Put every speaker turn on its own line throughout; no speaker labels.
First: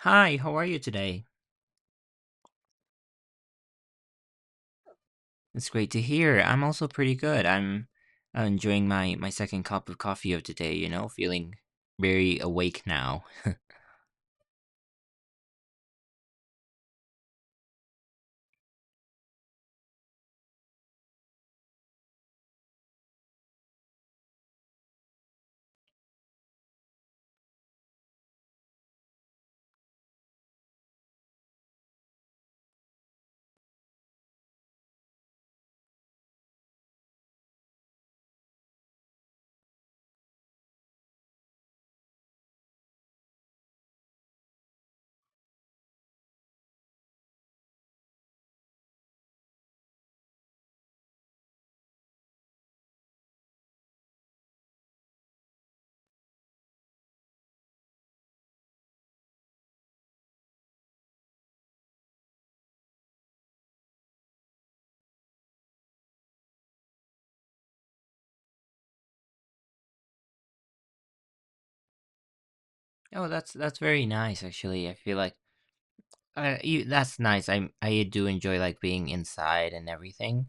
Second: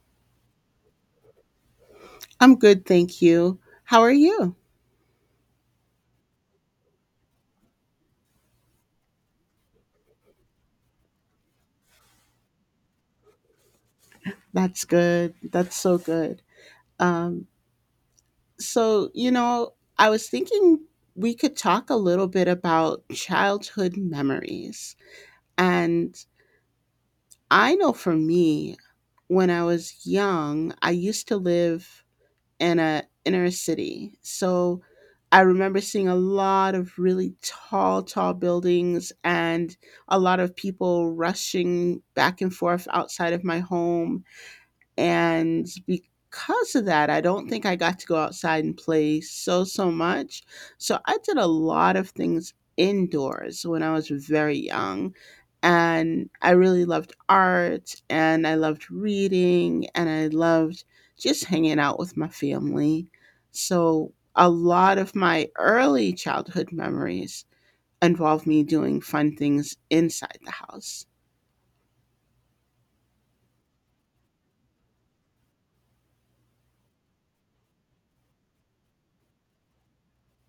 Hi, how are you today?
I'm good, thank you. How are you?
It's great to hear. I'm also pretty good. I'm enjoying my second cup of coffee of today, feeling very awake now.
That's good. That's so good. Um, I was thinking we could talk a little bit about childhood memories. And I know for me, when I was young, I used to live in a inner city. So I remember seeing a lot of really tall buildings and a lot of people rushing back and forth outside of my home. And because of that, I don't think I got to go outside and play so much. So I did a lot of things indoors when I was very young. And I really loved art and I loved reading and I loved just hanging out with my family. So a lot of my early childhood memories involve me doing fun things inside the house.
Oh, that's very nice actually. I feel like you, that's nice. I do enjoy like being inside and everything.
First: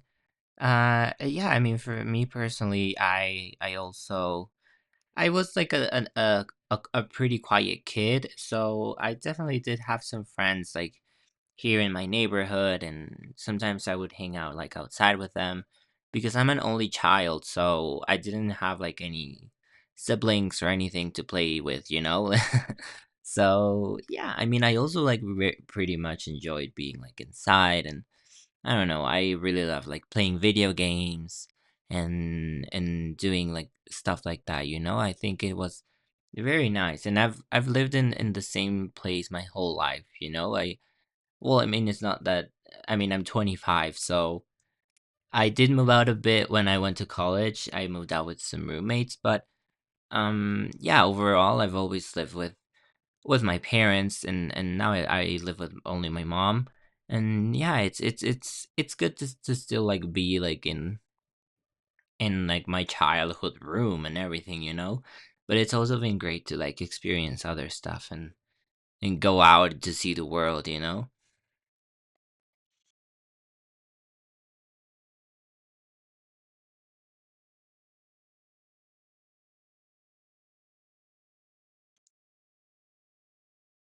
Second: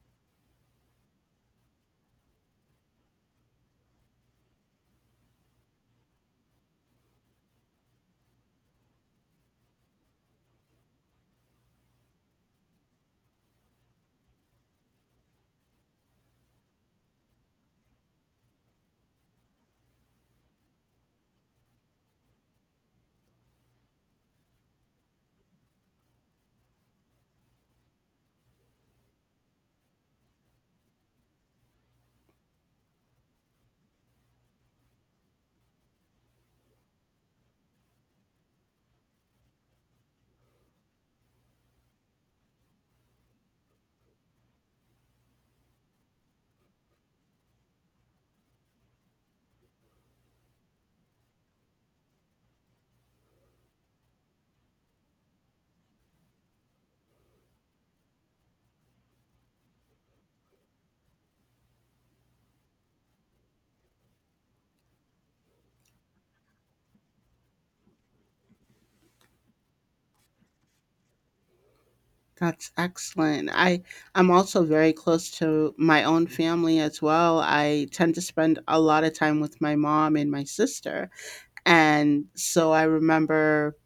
Yeah, I mean for me personally, I also I was like a an, a pretty quiet kid, so I definitely did have some friends like here in my neighborhood and sometimes I would hang out like outside with them because I'm an only child, so I didn't have like any siblings or anything to play with, you know? So, yeah, I mean, I also like pretty much enjoyed being like inside, and I don't know, I really love like playing video games and doing like stuff like that, you know? I think it was very nice, and I've lived in the same place my whole life, you know. I well, I mean, it's not that. I mean, I'm 25, so I did move out a bit when I went to college. I moved out with some roommates, but yeah, overall I've always lived with my parents, and now I live with only my mom. And yeah, it's good to still like be like in like my childhood room and everything, you know? But it's also been great to like experience other stuff and go out to see the world, you know?
That's excellent. I'm also very close to my own family as well. I tend to spend a lot of time with my mom and my sister. And so I remember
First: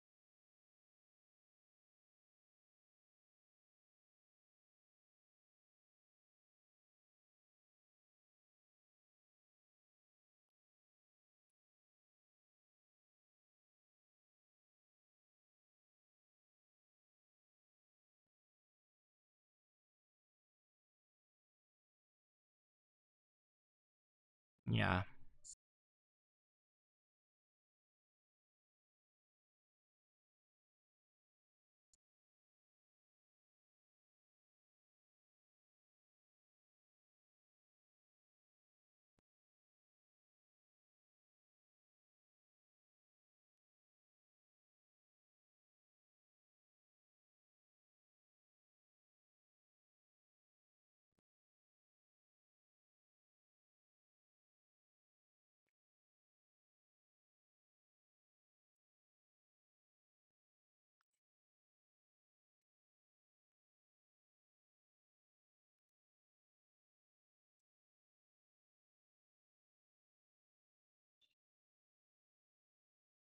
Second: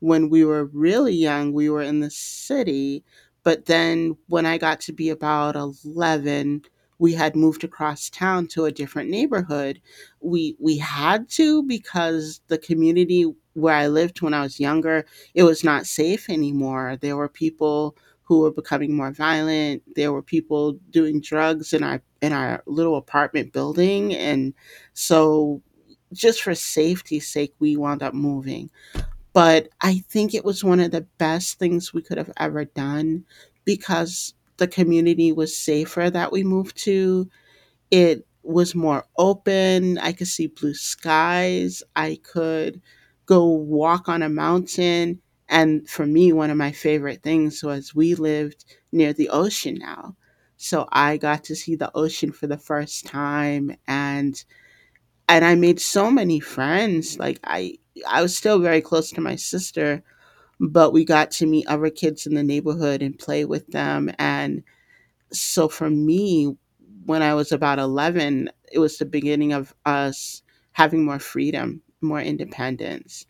when we were really young, we were in the city. But then when I got to be about 11, we had moved across town to a different neighborhood. We had to because the community where I lived when I was younger, it was not safe anymore. There were people who were becoming more violent. There were people doing drugs in our little apartment building. And
Yeah.
so just for safety's sake, we wound up moving, but I think it was one of the best things we could have ever done because the community was safer that we moved to. It was more open. I could see blue skies. I could go walk on a mountain. And for me, one of my favorite things was we lived near the ocean now. So I got to see the ocean for the first time, and I made so many friends. Like I was still very close to my sister, but we got to meet other kids in the neighborhood and play with them. And so for me, when I was about 11, it was the beginning of us having more freedom, more independence.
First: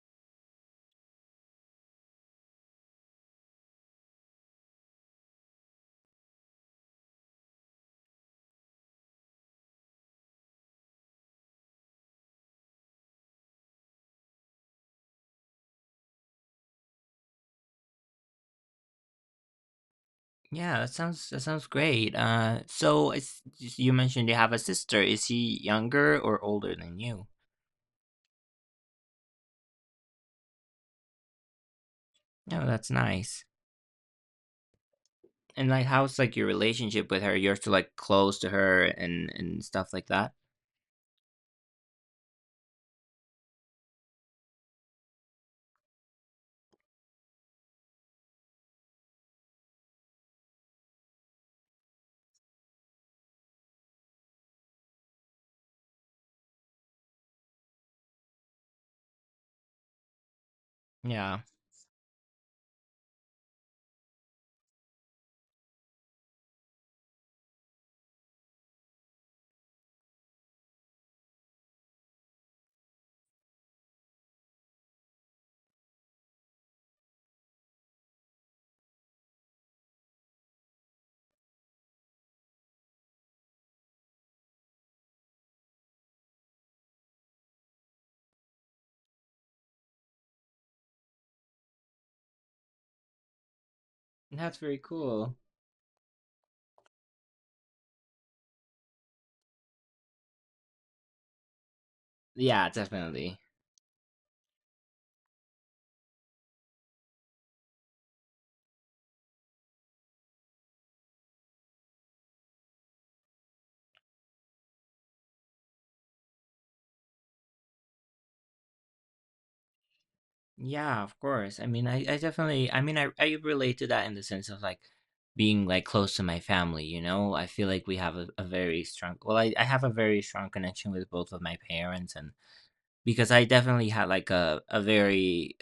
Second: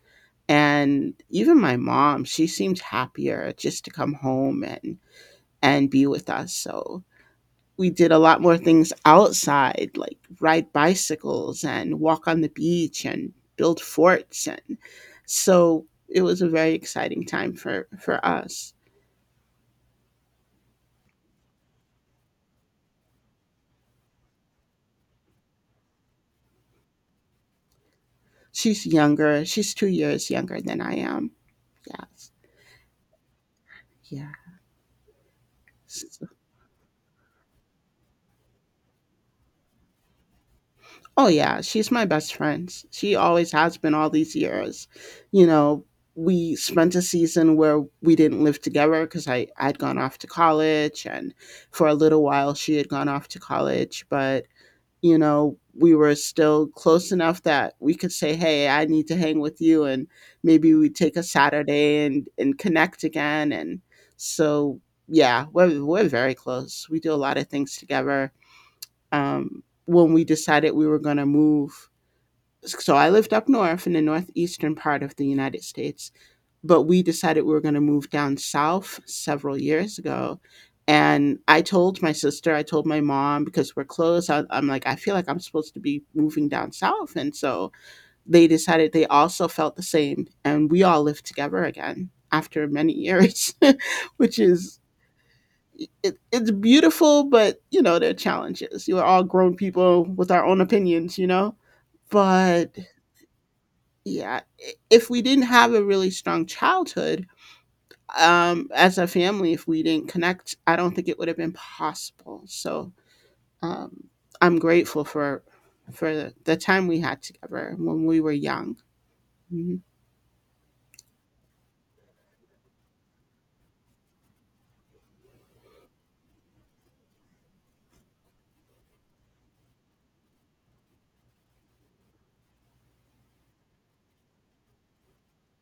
And even my mom, she seemed happier just to come home and be with us. So we did a lot more things outside, like ride bicycles and walk on the beach and build forts. And so it was a very exciting time for us.
Yeah, that sounds great. So, you mentioned you have a sister. Is she younger or older than you?
She's younger. She's 2 years younger than I am. Yes.
No, that's nice.
Yeah.
And like, how's
S-
like your relationship with her? You're still like close to her and stuff like that.
Oh, yeah. She's my best friend. She always has been all these years. You know, we spent a season where we didn't live together because I'd gone off to college, and for a little while she had gone off to college. But you know, we were still close enough that we could say, "Hey, I need to hang with you." And maybe we take a
Yeah,
Saturday and connect again. And so, yeah, we're very close. We do a lot of things together. When we decided we were going to move, so I lived up north in the northeastern part of the United States, but we decided we were going to move down south several years ago. And I told my sister, I told my mom because we're close. I'm like, I feel like I'm supposed to be moving down south. And so they decided they also felt the same. And we all lived together again after many years, which
that's very
is,
cool.
it, it's beautiful, but you know, there are challenges. You're all grown people with our own opinions, you know?
Yeah,
But
definitely.
yeah, if we didn't have a really strong childhood, as a family, if we didn't connect, I don't think it would have been possible. So um, I'm grateful for the time we had together when we were young. Mhm.
Yeah, of course. I mean, I definitely. I mean, I relate to that in the sense of like being like close to my family. You know, I feel like we have a very strong. Well, I have a very strong connection with both of my parents, and because I definitely had like a very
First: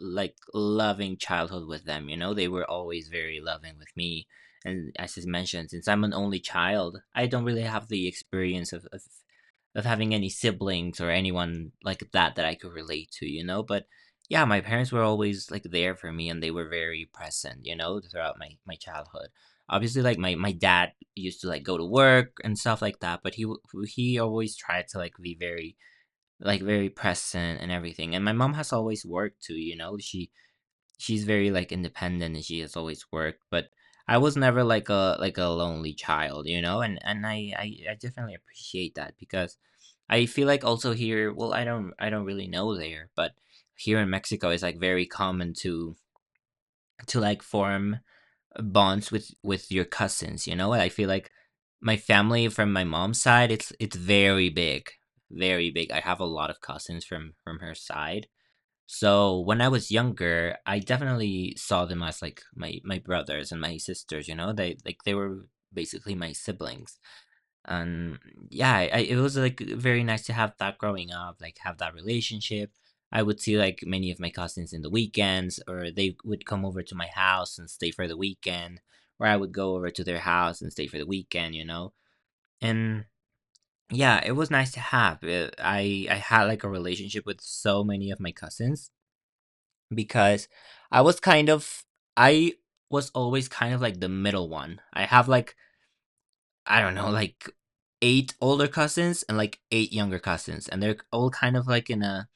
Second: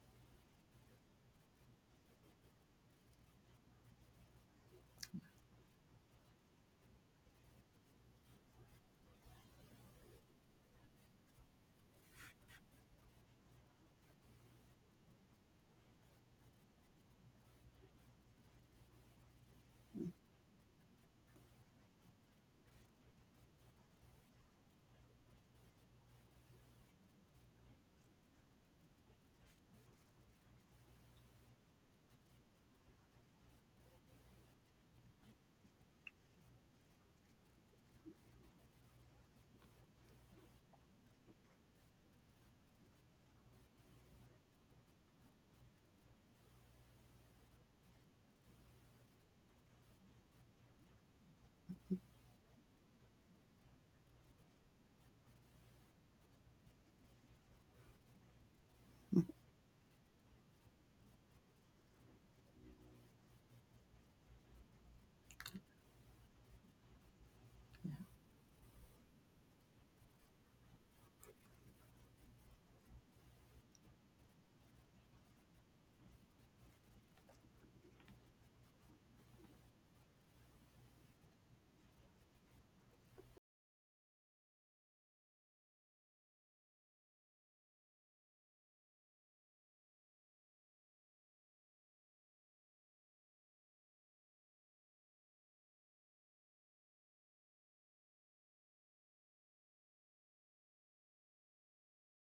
like loving childhood with them. You know, they were always very loving with me. And as I mentioned, since I'm an only child, I don't really have the experience of having any siblings or anyone like that that I could relate to, you know. But yeah, my parents were always like there for me, and they were very present, you know, throughout my childhood. Obviously, like my dad used to like go to work and stuff like that, but he always tried to like be very like, very present and everything, and my mom has always worked too, you know? She's very, like, independent, and she has always worked, but I was never like a like a lonely child, you know? And I definitely appreciate that, because I feel like also here, well, I don't really know there, but here in Mexico, it's, like, very common to, like, form bonds with your cousins, you know. I feel like my family from my mom's side, it's very big, very big. I have a lot of cousins from her side. So when I was younger, I definitely saw them as like my brothers and my sisters, you know, they like they were basically my siblings. And yeah, it was like very nice to have that growing up, like have that relationship. I would see like many of my cousins in the weekends, or they would come over to my house and stay for the weekend, or I would go over to their house and stay for the weekend, you know. And yeah, it was nice to have. I had like a relationship with so many of my cousins, because i was kind of I was always kind of like the middle one. I have like, I don't know, like eight older cousins and like eight younger cousins, and they're all kind of like in a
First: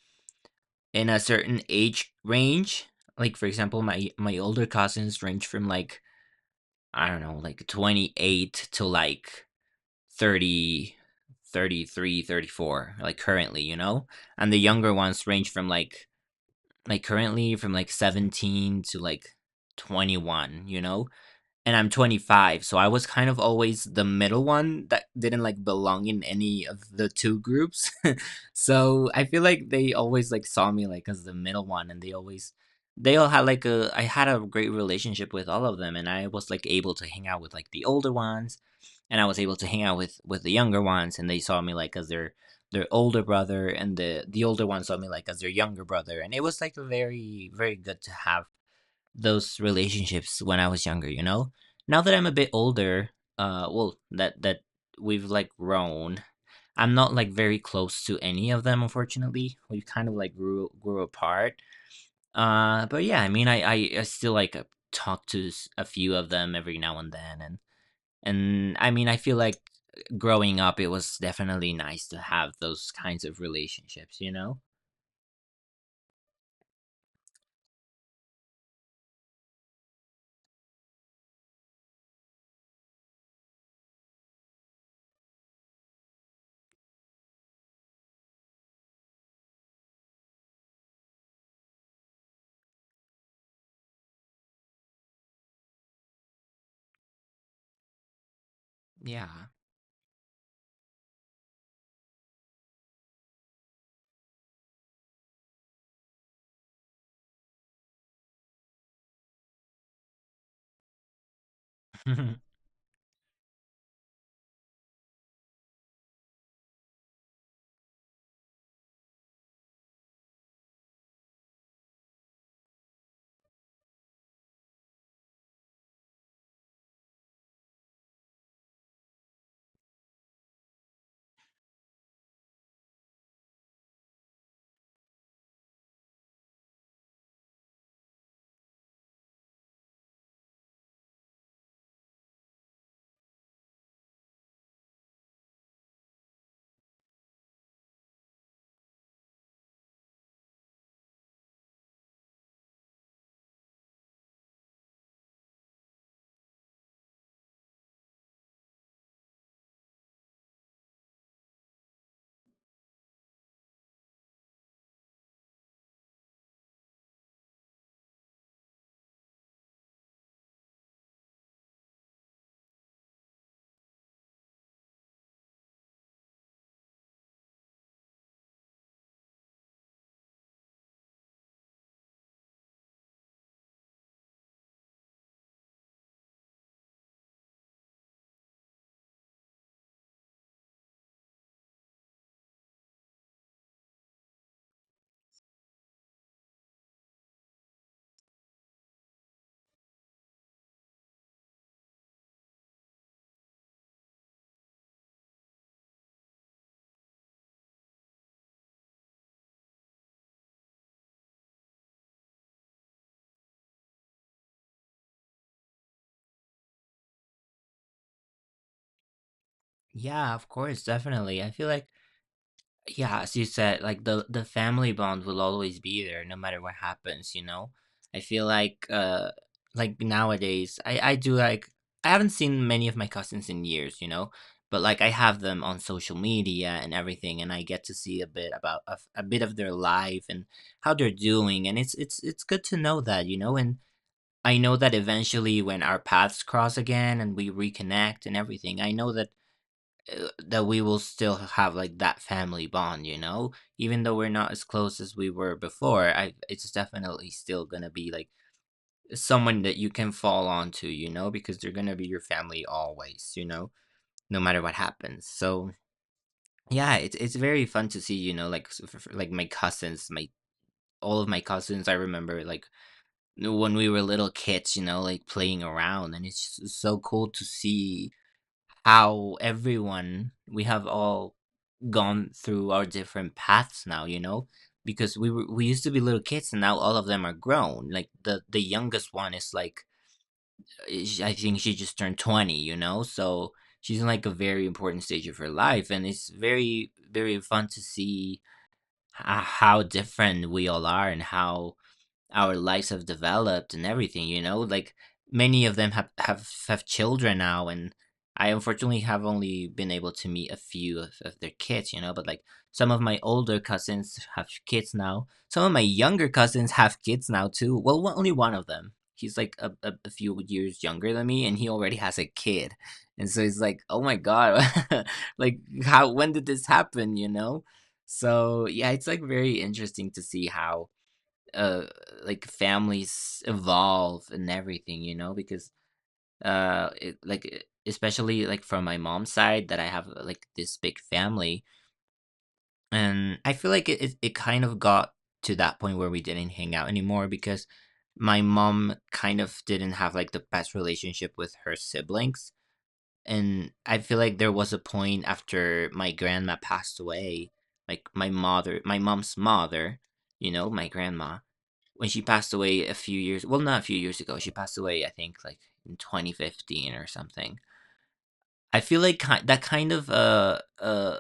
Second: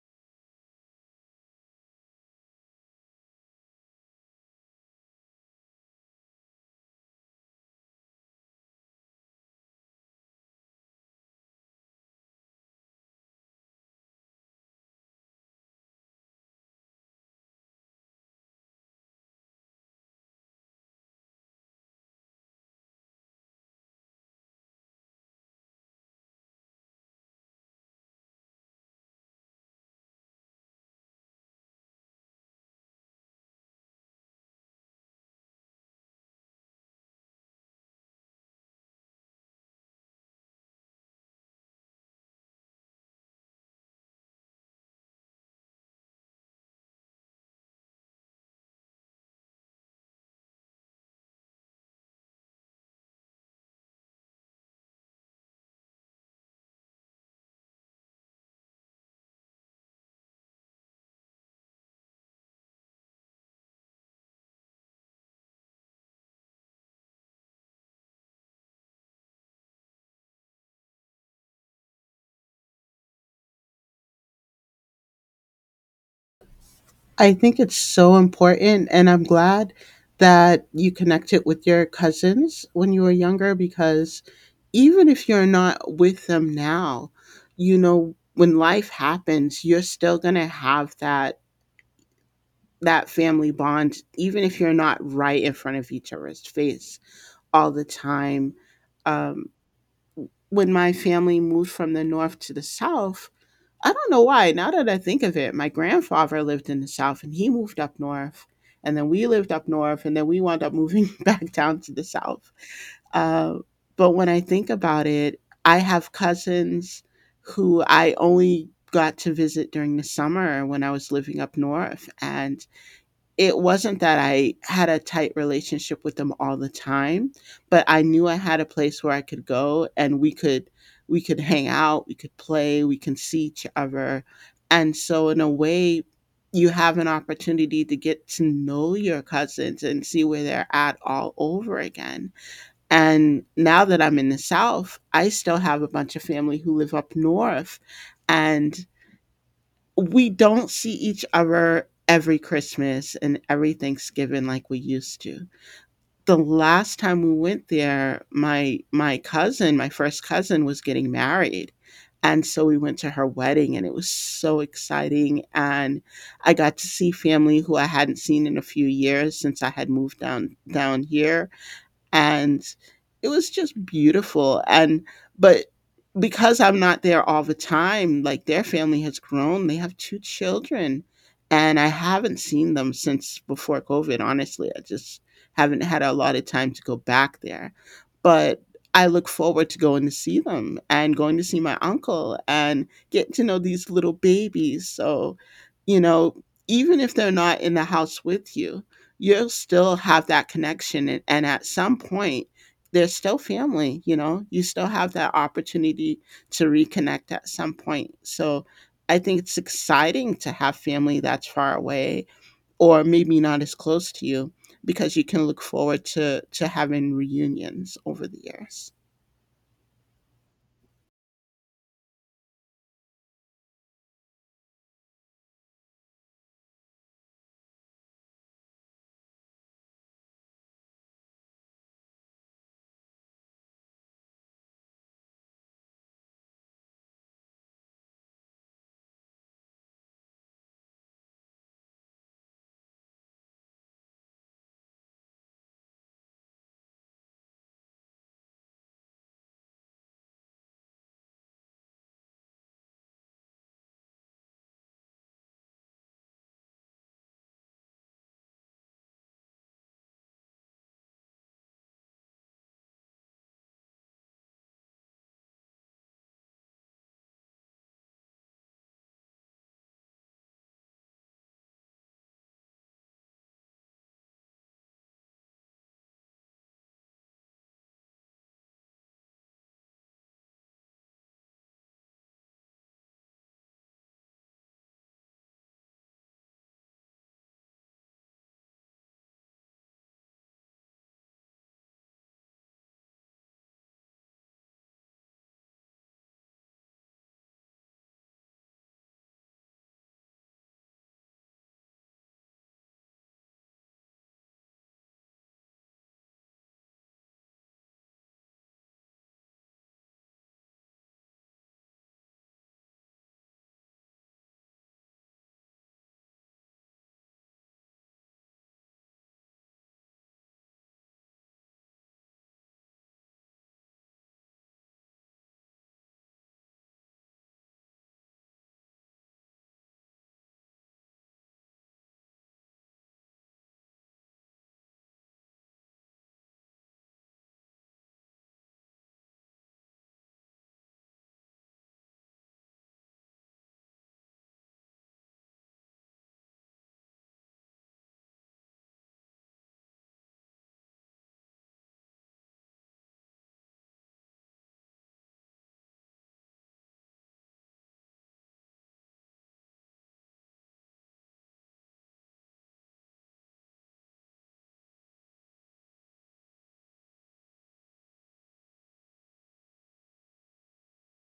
in a certain age range. Like for example, my older cousins range from like, I don't know, like 28 to like 30, 33, 34, like currently, you know? And the younger ones range from like currently from like 17 to like 21, you know? And I'm 25, so I was kind of always the middle one that didn't like belong in any of the two groups. So I feel like they always like saw me like as the middle one, and they always they all had like a I had a great relationship with all of them, and I was like able to hang out with like the older ones, and I was able to hang out with the younger ones, and they saw me like as their older brother, and the older ones saw me like as their younger brother, and it was like very very good to have those relationships when I was younger, you know? Now that I'm a bit older, well, that we've like grown. I'm not like very close to any of them, unfortunately. We kind of like grew apart. But yeah, I mean I still like, talk to a few of them every now and then, and I mean I feel like growing up it was definitely nice to have those kinds of relationships, you know?
I think it's so important, and I'm glad that you connected with your cousins when you were younger because even if you're not with them now, you know, when life happens, you're still gonna have that that family bond, even if you're not right in front of each other's face all the time. Um,
Yeah.
when my family moved from the North to the South, I don't know why. Now that I think of it, my grandfather lived in the South and he moved up North. And then we lived up North and then we wound up moving back down to the South. Uh, but when I think about it, I have cousins who I only got to visit during the summer when I was living up north. And it wasn't that I had a tight relationship with them all the time, but I knew I had a place where I could go and we could hang out, we could play, we can see each other. And so in a way, you have an opportunity to get to know your cousins and see where they're at all over again. And now that I'm in the South, I still have a bunch of family who live up north. And we don't see each other every Christmas and every Thanksgiving like we used to. The last time we went there, my cousin, my first cousin was getting married. And so we went to her wedding and it was so exciting. And I got to see family who I hadn't seen in a few years since I had moved down here. And it was just beautiful. And but because I'm not there all the time, like their family has grown. They have two children, and I haven't seen them since before COVID. Honestly, I just haven't had a lot of time to go back there. But I look forward to going to see them and going to see my uncle and get to know these little babies. So, you know, even if they're not in the house with you, you'll still have that connection. And at some point, they're still family, you know, you still have that opportunity to reconnect at some point. So I think it's exciting to have family that's far away or maybe not as close to you because you can look forward to having reunions over the years.
Yeah, of course, definitely. I feel like, yeah, as you said, like the family bond will always be there no matter what happens, you know? I feel like, like nowadays, I do like I haven't seen many of my cousins in years, you know? But like I have them on social media and everything, and I get to see a bit of their life and how they're doing, and it's good to know that, you know. And I know that eventually when our paths cross again and we reconnect and everything, I know that we will still have like that family bond, you know. Even though we're not as close as we were before, I it's definitely still going to be like someone that you can fall onto, you know, because they're going to be your family always, you know, no matter what happens. So, yeah, it's very fun to see, you know, like like my cousins, my all of my cousins. I remember like when we were little kids, you know, like playing around, and it's just so cool to see how everyone we have all gone through our different paths now, you know, because we used to be little kids, and now all of them are grown. Like the youngest one is like, I think she just turned 20, you know, so she's in like a very important stage of her life, and it's very very fun to see h- how different we all are and how our lives have developed and everything, you know, like many of them have have children now. And I unfortunately have only been able to meet a few of their kids, you know, but like some of my older cousins have kids now, some of my younger cousins have kids now too. Well, only one of them, he's like a few years younger than me, and he already has a kid. And so it's like, oh my god. Like how when did this happen, you know. So yeah, it's like very interesting to see how uh like families evolve and everything, you know. Because uh it, like e- especially like from my mom's side that I have, like this big family, and I feel like it kind of got to that point where we didn't hang out anymore, because my mom kind of didn't have like the best relationship with her siblings. And I feel like there was a point after my grandma passed away, like my mother, my mom's mother, you know, my grandma, when she passed away a few years, well, not a few years ago, she passed away, I think, like in 2015 or something. I feel like that kind of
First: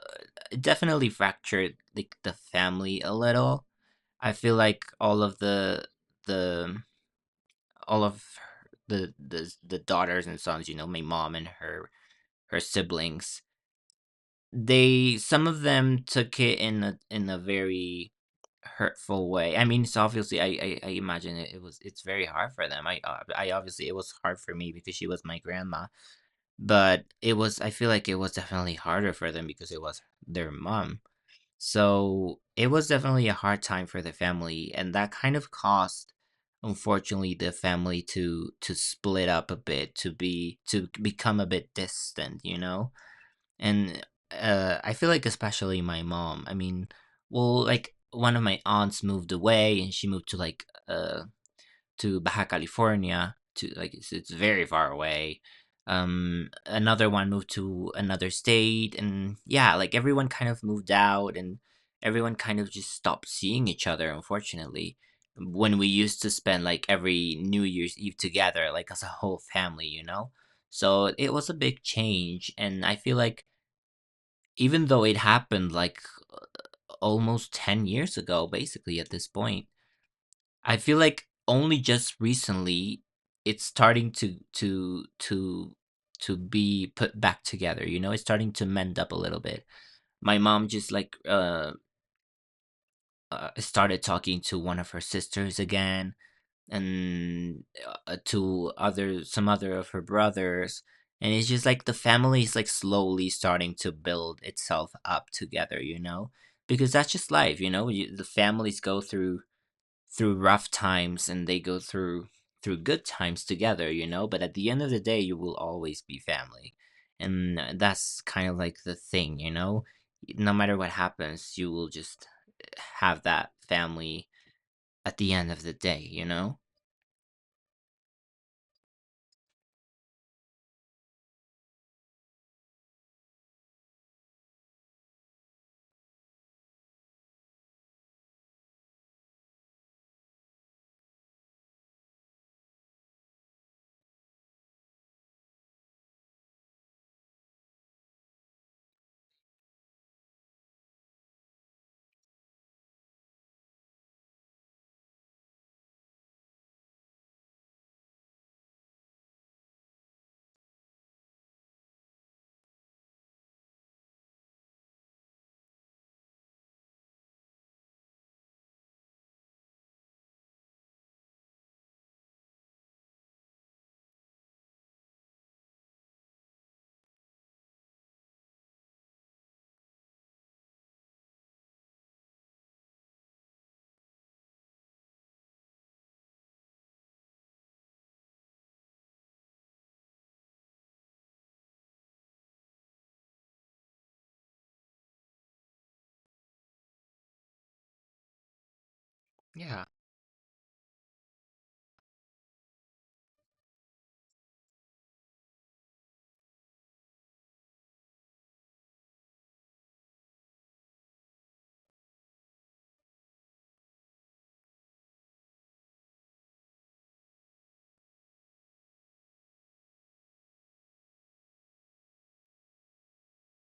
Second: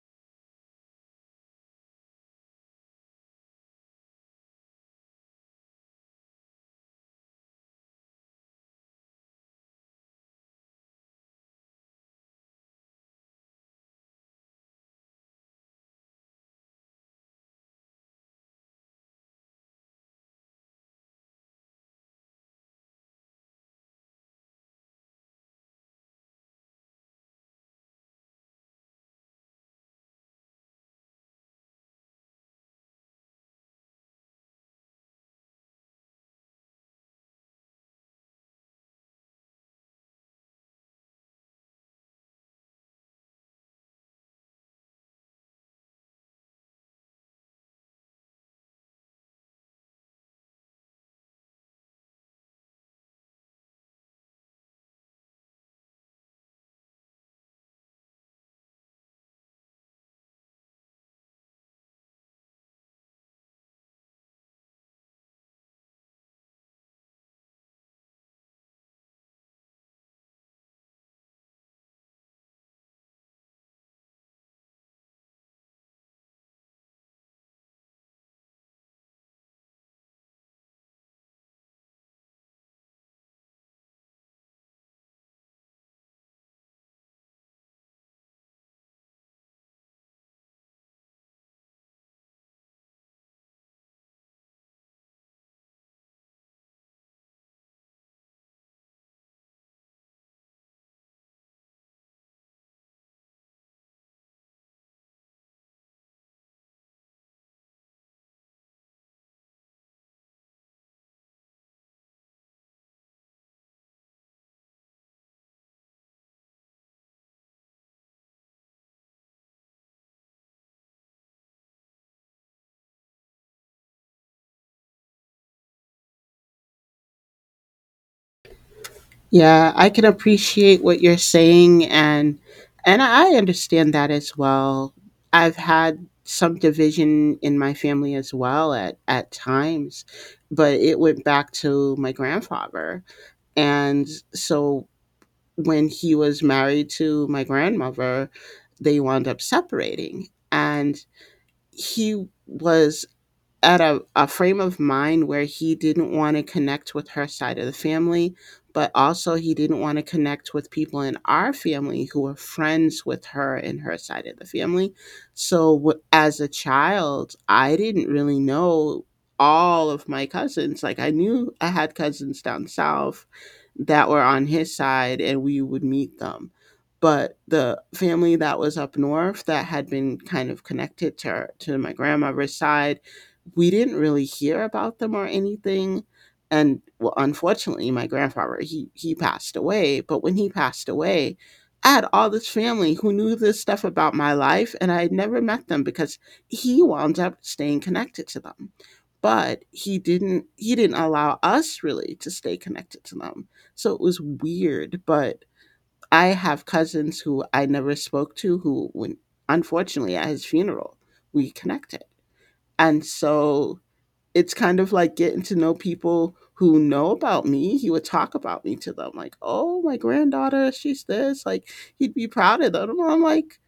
definitely fractured like the family a little. I feel like the all of her, the daughters and sons, you know, my mom and her, siblings. They Some of them took it in a very hurtful way. I mean, so obviously I imagine it's very hard for them. I obviously it was hard for me because she was my grandma, but it was I feel like it was definitely harder for them because it was their mom. So it was definitely a hard time for the family, and that kind of caused unfortunately the family to split up a bit to become a bit distant, you know. And I feel like especially my mom, I mean, well, like, one of my aunts moved away, and she moved to, like, to Baja California. To, like, it's very far away. Another one moved to another state, and, yeah, like, everyone kind of moved out, and everyone kind of just stopped seeing each other, unfortunately. When we used to spend, like, every New Year's Eve together, like, as a whole family, you know? So it was a big change, and I feel like, even though it happened like almost 10 years ago, basically at this point I feel like only just recently it's starting to be put back together, you know. It's starting to mend up a little bit. My mom just, like, started talking to one of her sisters again, and to other some other of her brothers. And it's just like the family is, like, slowly starting to build itself up together, you know, because that's just life. You know, the families go through through rough times, and they go through good times together, you know, but at the end of the day, you will always be family. And that's kind of like the thing, you know. No matter what happens, you will just have that family at the end of the day, you know.
Yeah, I can appreciate what you're saying, and I understand that as well. I've had some division in my family as well at times, but it went back to my grandfather. And so when he was married to my grandmother, they wound up separating. And he was at a frame of mind where he didn't want to connect with her side of the family, but also he didn't want to connect with people in our family who were friends with her and her side of the family. So, as a child, I didn't really know all of my cousins. Like, I knew I had cousins down south that were on his side, and we would meet them. But the family that was up north that had been kind of connected to, her, to my grandmother's side, we didn't really hear about them or anything. And well, unfortunately, my grandfather he passed away. But when he passed away, I had all this family who knew this stuff about my life, and I had never met them because he wound up staying connected to them. But
Yeah.
he didn't allow us really to stay connected to them. So it was weird. But I have cousins who I never spoke to who, when unfortunately at his funeral, we connected. And so it's kind of like getting to know people who know about me. He would talk about me to them, like, oh, my granddaughter, she's this. Like, he'd be proud of them. And I'm like,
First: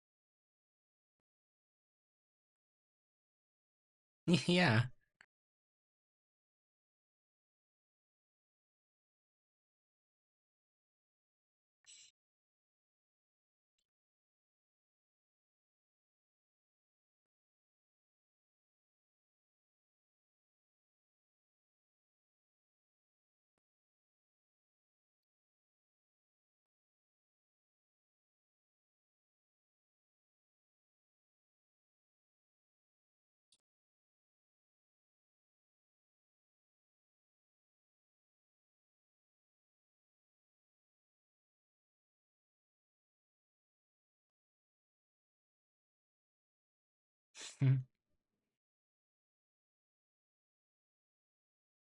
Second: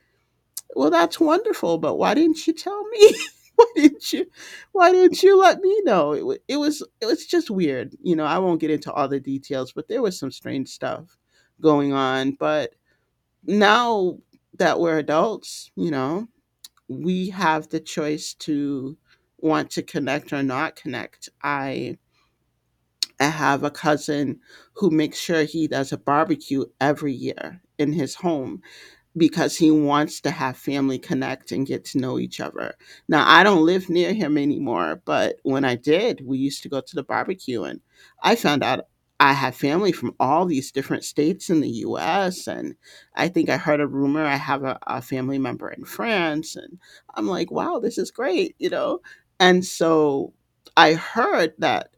well, that's wonderful, but why didn't you tell me? Why didn't you?
Yeah.
Why didn't you let me know? It was, it was just weird. You know, I won't get into all the details, but there was some strange stuff going on. But now that we're adults, you know, we have the choice to want to connect or not connect. I have a cousin who makes sure he does a barbecue every year in his home because he wants to have family connect and get to know each other. Now, I don't live near him anymore, but when I did, we used to go to the barbecue. And I found out I have family from all these different states in the US. And I think I heard a rumor I have a family member in France. And I'm like, wow, this is great, you know? And so I heard that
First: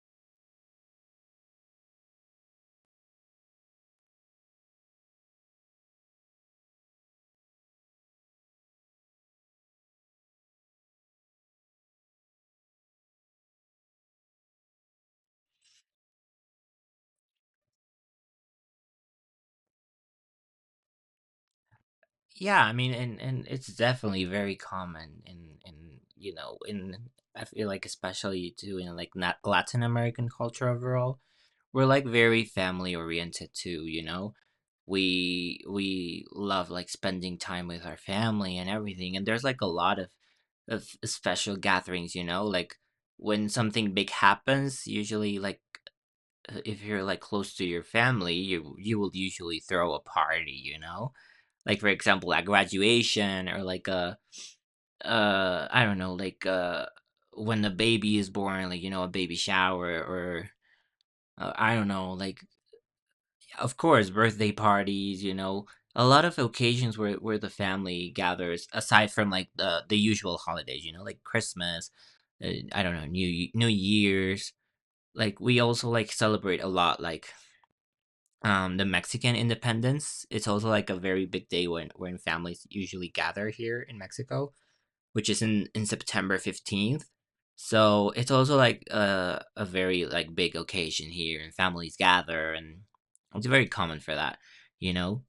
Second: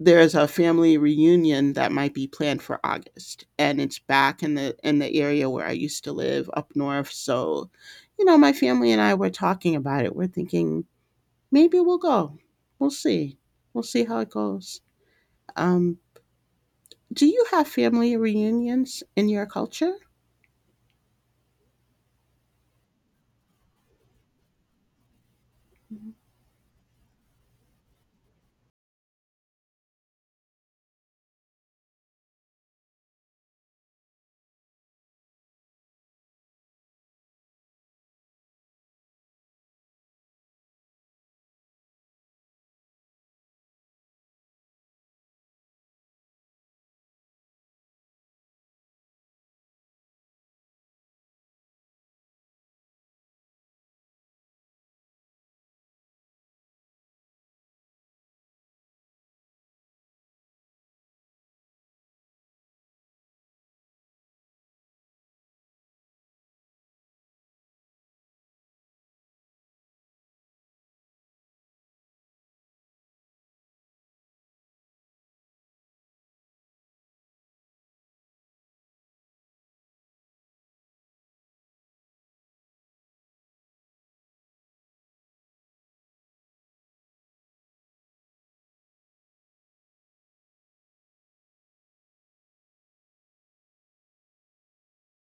there's a family reunion that might be planned for August and it's back in the area where I used to live up north. So you know, my family and I were talking about it. We're thinking maybe we'll go. We'll see. We'll see how it goes. um do you have family reunions in your culture?
Yeah, I mean, and it's definitely very common in in you know in, I feel like especially too in, like, not Latin American culture overall. We're like very family oriented too. You know, we love like spending time with our family and everything, and there's like a lot of special gatherings. You know, like when something big happens, usually like, if you're like close to your family, you will usually throw a party. You know, like, for example, at graduation or like a I don't know, like, when the baby is born, like, you know, a baby shower, or I don't know, like, of course, birthday parties, you know, a lot of occasions where the family gathers aside from like the usual holidays, you know, like Christmas, I don't know, new year's. Like, we also like celebrate a lot, like, the Mexican independence. It's also like a very big day when families usually gather here in Mexico, which is in September 15th. So it's also like a very like big occasion here, and families gather, and it's very common for that, you know.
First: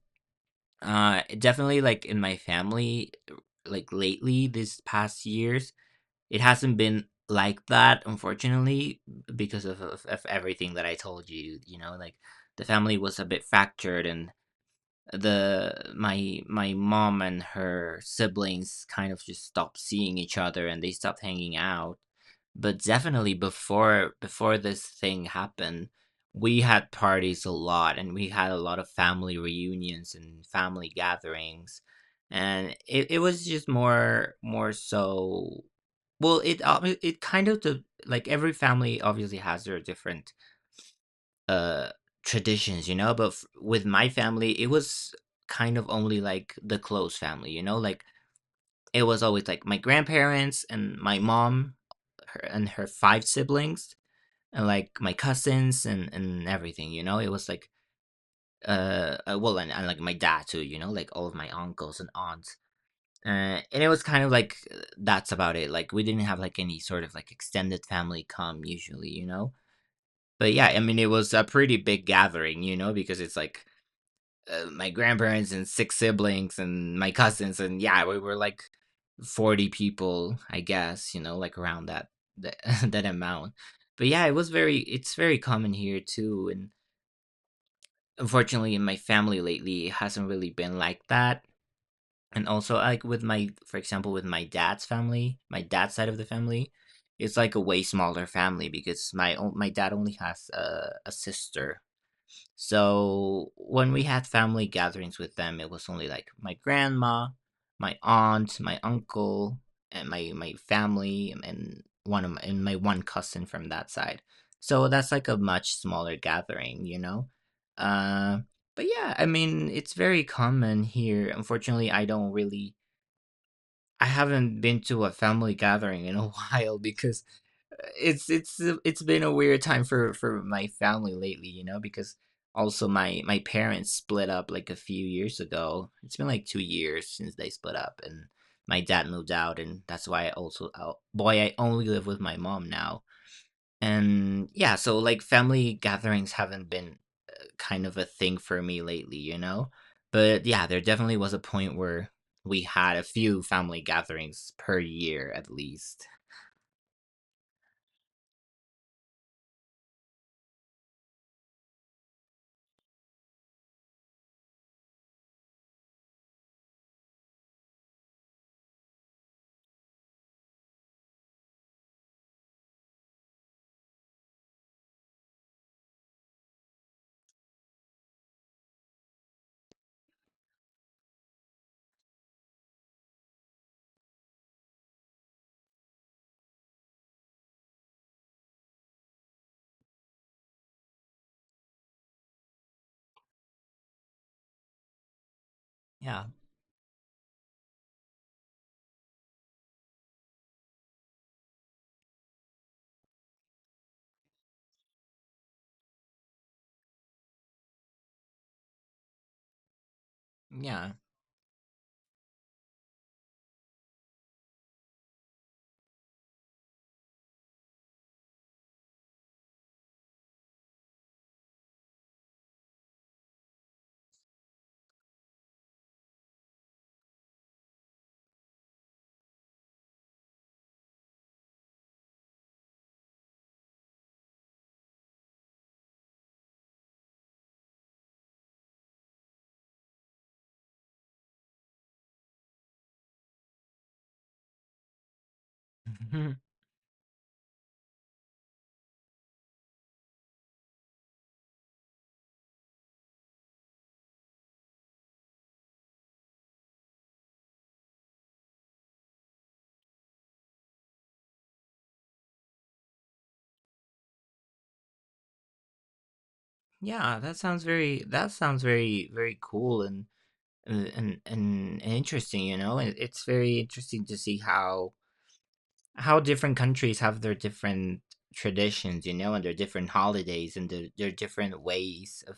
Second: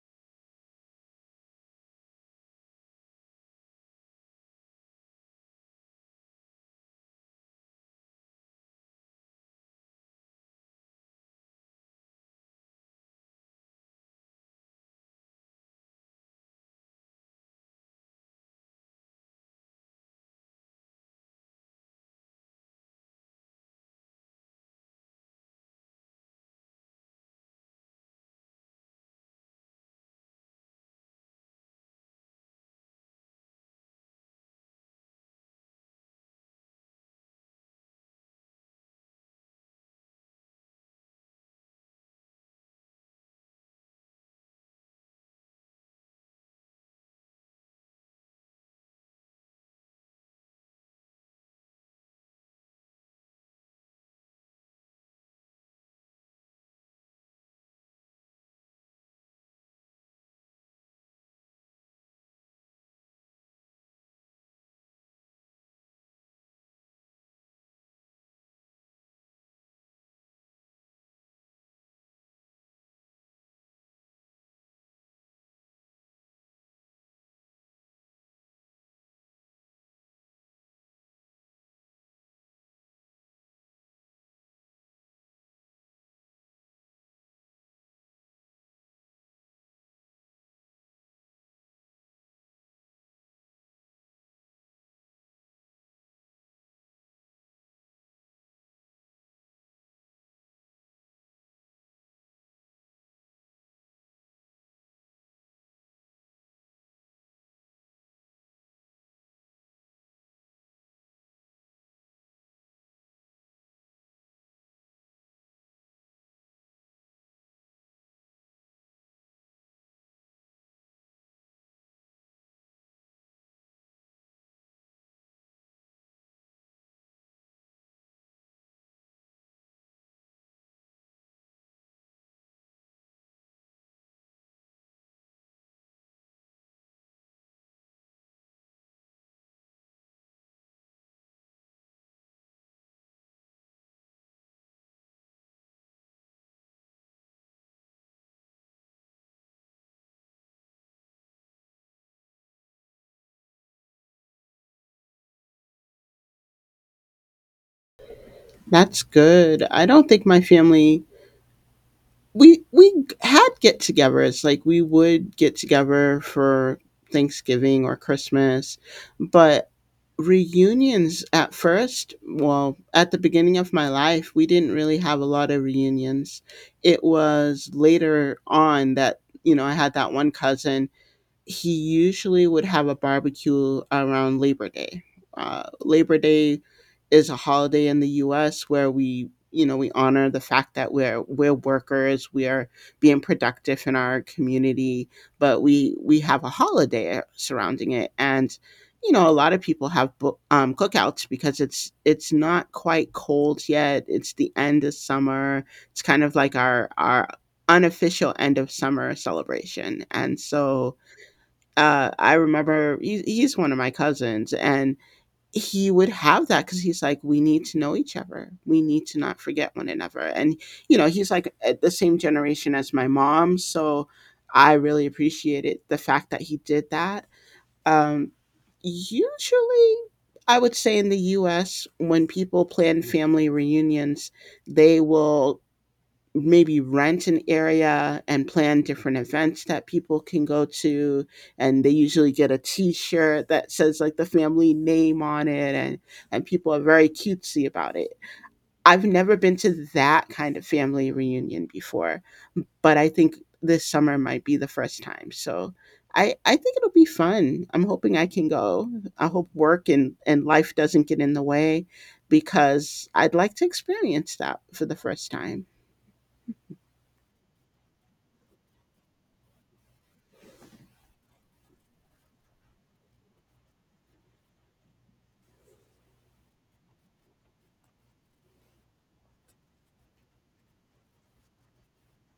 Uh, definitely like in my family, like lately, these past years, it hasn't been like that, unfortunately, because of everything that I told you, you know, like, the family was a bit fractured, and the my mom and her siblings kind of just stopped seeing each other, and they stopped hanging out. But definitely before this thing happened, we had parties a lot, and we had a lot of family reunions and family gatherings. And it was just more so. Well, it kind of the like every family obviously has their different uh traditions, you know, but with my family, it was kind of only like the close family, you know, like it was always like my grandparents and my mom, her and her five siblings, and like my cousins and everything, you know. It was like, well, and like my dad too, you know, like all of my uncles and aunts. And it was kind of like, that's about it. Like, we didn't have like any sort of like extended family come usually, you know. But yeah, I mean, it was a pretty big gathering, you know, because it's like, my grandparents and six siblings and my cousins. And yeah, we were like 40 people, I guess, you know, like around that, that amount. But yeah, it was very, it's very common here too. And unfortunately, in my family lately, it hasn't really been like that. And also, like, with my, for example, with my dad's family, my dad's side of the family, it's like a way smaller family because my dad only has a sister. So when we had family gatherings with them, it was only like my grandma, my aunt, my uncle, and my family, and my one cousin from that side. So that's like a much smaller gathering, you know. Uh, but yeah, I mean, it's very common here. Unfortunately, I don't really, I haven't been to a family gathering in a while because it's it's been a weird time for my family lately, you know, because also my parents split up like a few years ago. It's been like 2 years since they split up, and my dad moved out, and that's why I also, oh boy, I only live with my mom now. And yeah, so like family gatherings haven't been kind of a thing for me lately, you know? But yeah, there definitely was a point where we had a few family gatherings per year at least.
That's good. I don't think my family, we had get together. It's like we would get together for Thanksgiving or Christmas, but reunions, at first, well, at the beginning of my life we didn't really have a lot of reunions. It was later on that, you know, I had that one cousin. He usually would have a barbecue around Labor Day. Labor Day is a holiday in the U.S. where we, you know, we honor the fact that we're workers, we are being productive in our community, but we
Yeah.
have a holiday surrounding it, and you know, a lot of people have cookouts because it's not quite cold yet. It's the end of summer. It's kind of like our unofficial end of summer celebration, and
Yeah.
so I remember he's one of my cousins, and he would have that because he's like, we need to know each other. We need to not forget one another. And, you know, he's like at the same generation as my mom. So I really appreciated the fact that he did that. Um, usually, I would say in the US, when people plan family reunions, they will maybe rent an area and plan different events that people can go to, and they usually get a t-shirt that says like the family name on it,
Mhm.
and people are very cutesy about it. I've never been to that kind of family reunion before, but I think this summer might be the first time. So I think it'll be fun. I'm hoping I can go. I hope work and life doesn't get in the way, because I'd like to experience that for the first time.
Yeah, that sounds very, that sounds very, very cool and and and, and interesting, you know. And it's very interesting to see how different countries have their different traditions, you know, and their different holidays, and their different ways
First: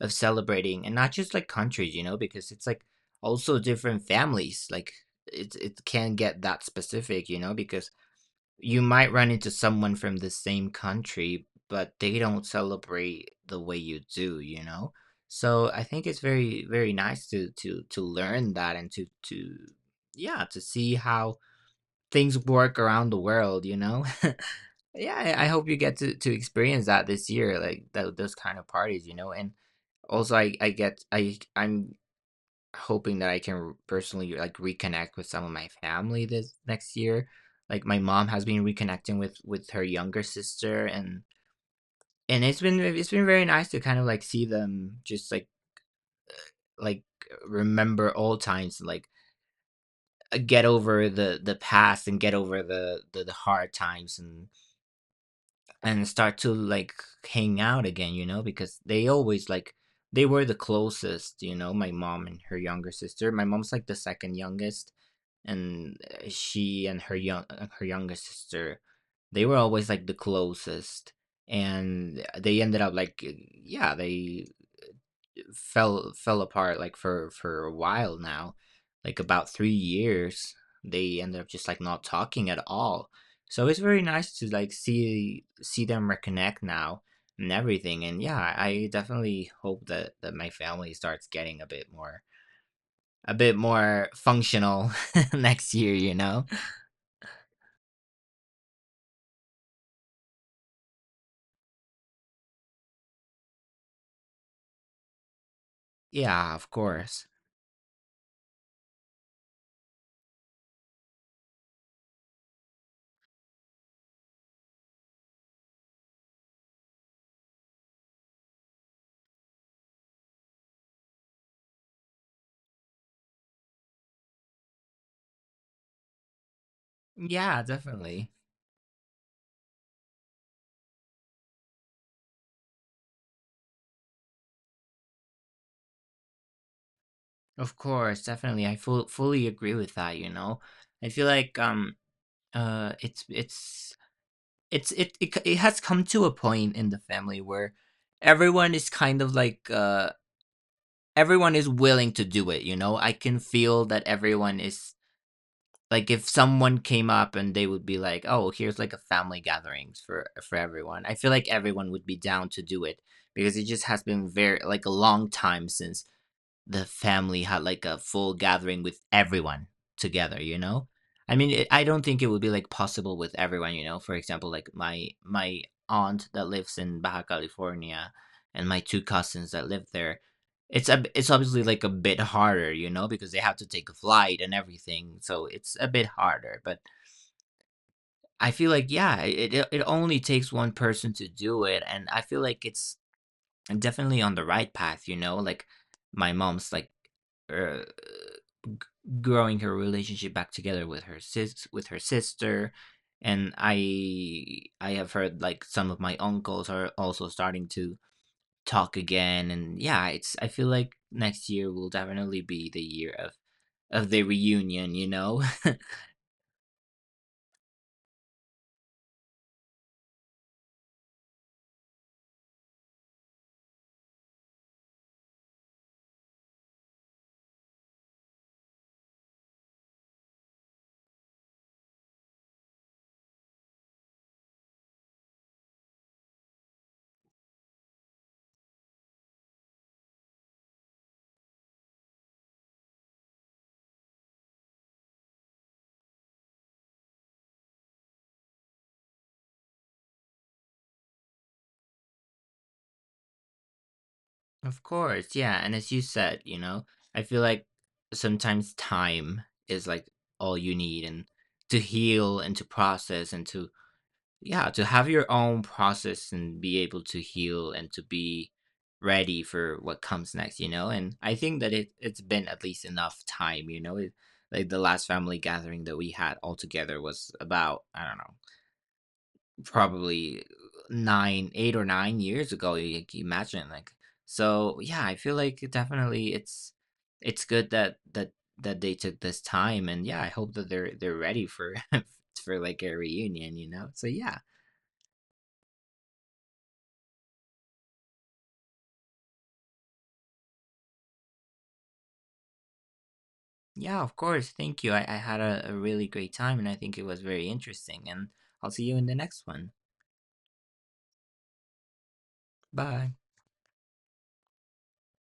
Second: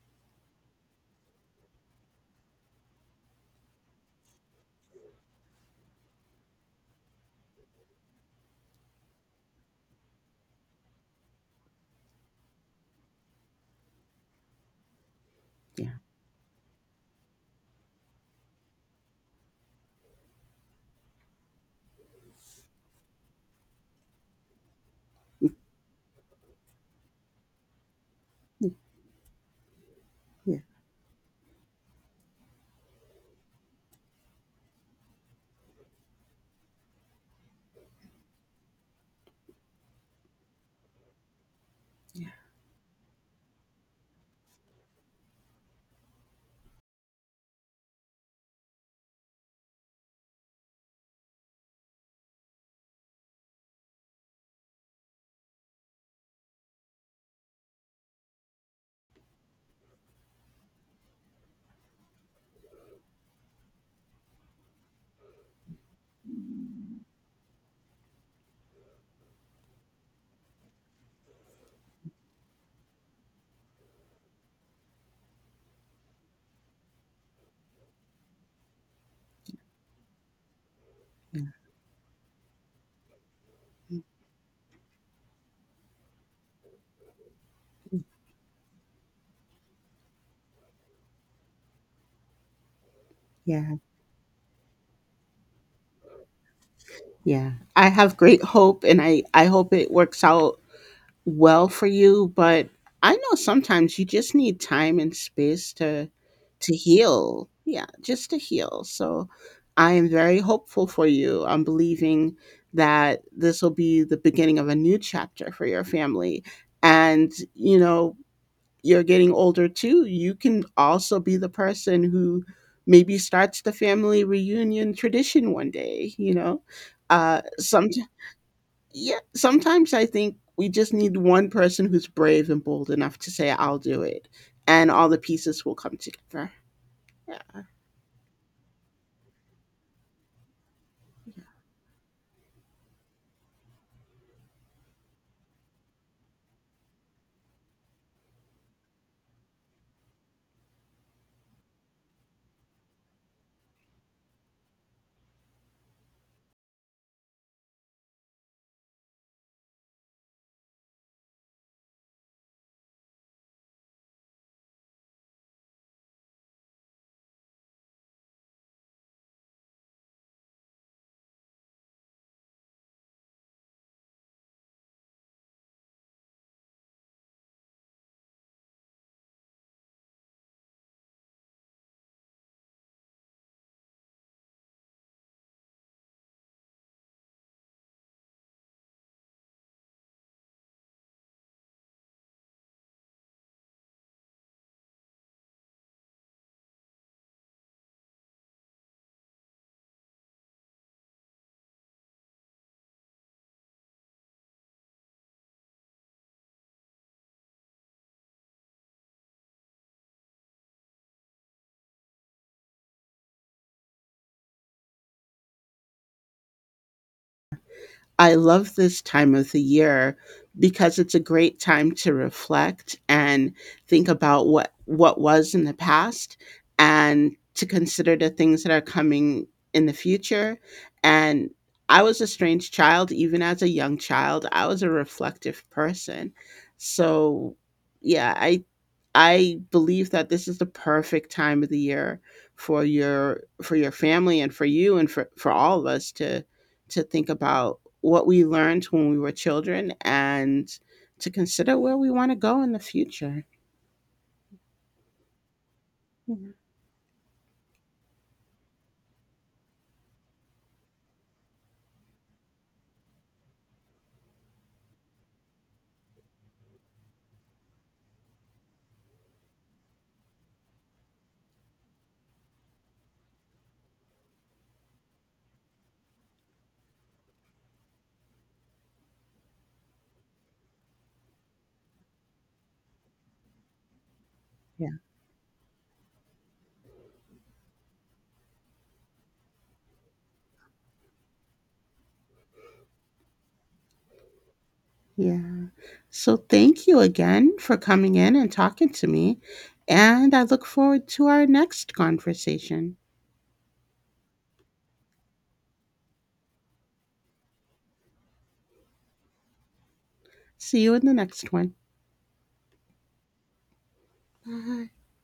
of celebrating, and not just like countries, you know, because it's like also different families. Like, it can get that specific, you know, because you might run into someone from the same country, but they don't celebrate the way you do, you know? So I
Yeah.
think it's very, very nice to learn that and to yeah, to see how things work around the world, you know? Yeah, I hope you get to experience that this year, like those kind of parties, you know? And also, I
Yeah.
I get I I'm Hoping that I can personally, like, reconnect with some of my family this next year. Like, my mom has been reconnecting with her younger sister, and it's been, it's been very nice to kind of, like, see them just, like, like, remember old times and, like, get over the past, and get over the hard times, and start to, like, hang out again, you know, because they always, like, they were the closest, my mom and her younger sister. My mom's, like, the 2nd youngest, and she and her younger sister, they were always like the closest. And they ended up like, yeah, they fell apart, like, for a while now, like, about 3 years. They ended up just like not talking at all. So it's very nice to like see them reconnect now and everything. And yeah, I definitely hope that that my family starts getting a bit more, a bit
Yeah,
more functional next year, you know.
yeah. I have great hope and I hope it works out well for you, but I know sometimes you just need time and space to
Yeah, of course.
heal. Yeah, just to heal. So I am very hopeful for you. I'm believing that this will be the beginning of a new chapter for your family. And you know, you're getting older too, you can also be the person who maybe starts the family reunion tradition one day, you know?
Yeah,
Some
definitely.
Yeah, sometimes I think we just need one person who's brave and bold enough to say I'll do it, and all the pieces will come together. Yeah.
Of course, definitely. I fully agree with that, you know. I feel like, uh it's it's it's it has come to a point in the family where everyone is kind of like, everyone is willing to do it, you know. I can feel that everyone is like, if someone came up and they would be like, "Oh, here's like a family gatherings for everyone," I feel like everyone would be down to do it, because it just has been very like a long time since the family had like a full gathering with everyone together, you know. I mean, it, I don't think it would be like possible with everyone, you know, for example, like my aunt that lives in Baja California and my two cousins that live there, it's a, it's obviously like a bit harder, you know, because they have to take a flight and everything, so it's a bit harder. But I feel like, yeah, it only takes one person to do it, and I feel like it's definitely on the right path, you know. Like, my mom's like, uh, growing her relationship back together with her sister. And I have heard like some of my uncles are also starting to talk again. And yeah, it's, I feel like next year will definitely be the year of the reunion, you know.
I love this time of the year because it's a great time to reflect and think about what was in the past and to consider the things that are coming in the future. And I was a strange child. Even as a young child, I was a reflective person. So yeah, I believe that this is the perfect time of the year for your family and for you and for all of us to think about what we learned when we were children and to consider where we want to go in the future.
Of course. Yeah, and as you said,
Mhm.
you know, I feel like sometimes time is like all you need, and to heal and to process and to, yeah, to have your own process and be able to heal and to be ready for what comes next, you know? And I think that it it's been at least enough time, you know? It, like, the last family gathering that we had all together was about, I don't know, probably 8 or 9 years ago. You can imagine, like, so
Yeah.
yeah, I feel like it definitely it's good that that that they took this time. And yeah, I hope that they're ready for for like a reunion, you know? So yeah.
Yeah. So thank you again for coming in and talking to me. And I look forward to our next conversation.
Yeah, of course. Thank you. I had a really great time, and I think it was very interesting. And I'll see you in the next one.
See you in the next one.
Bye.
Bye.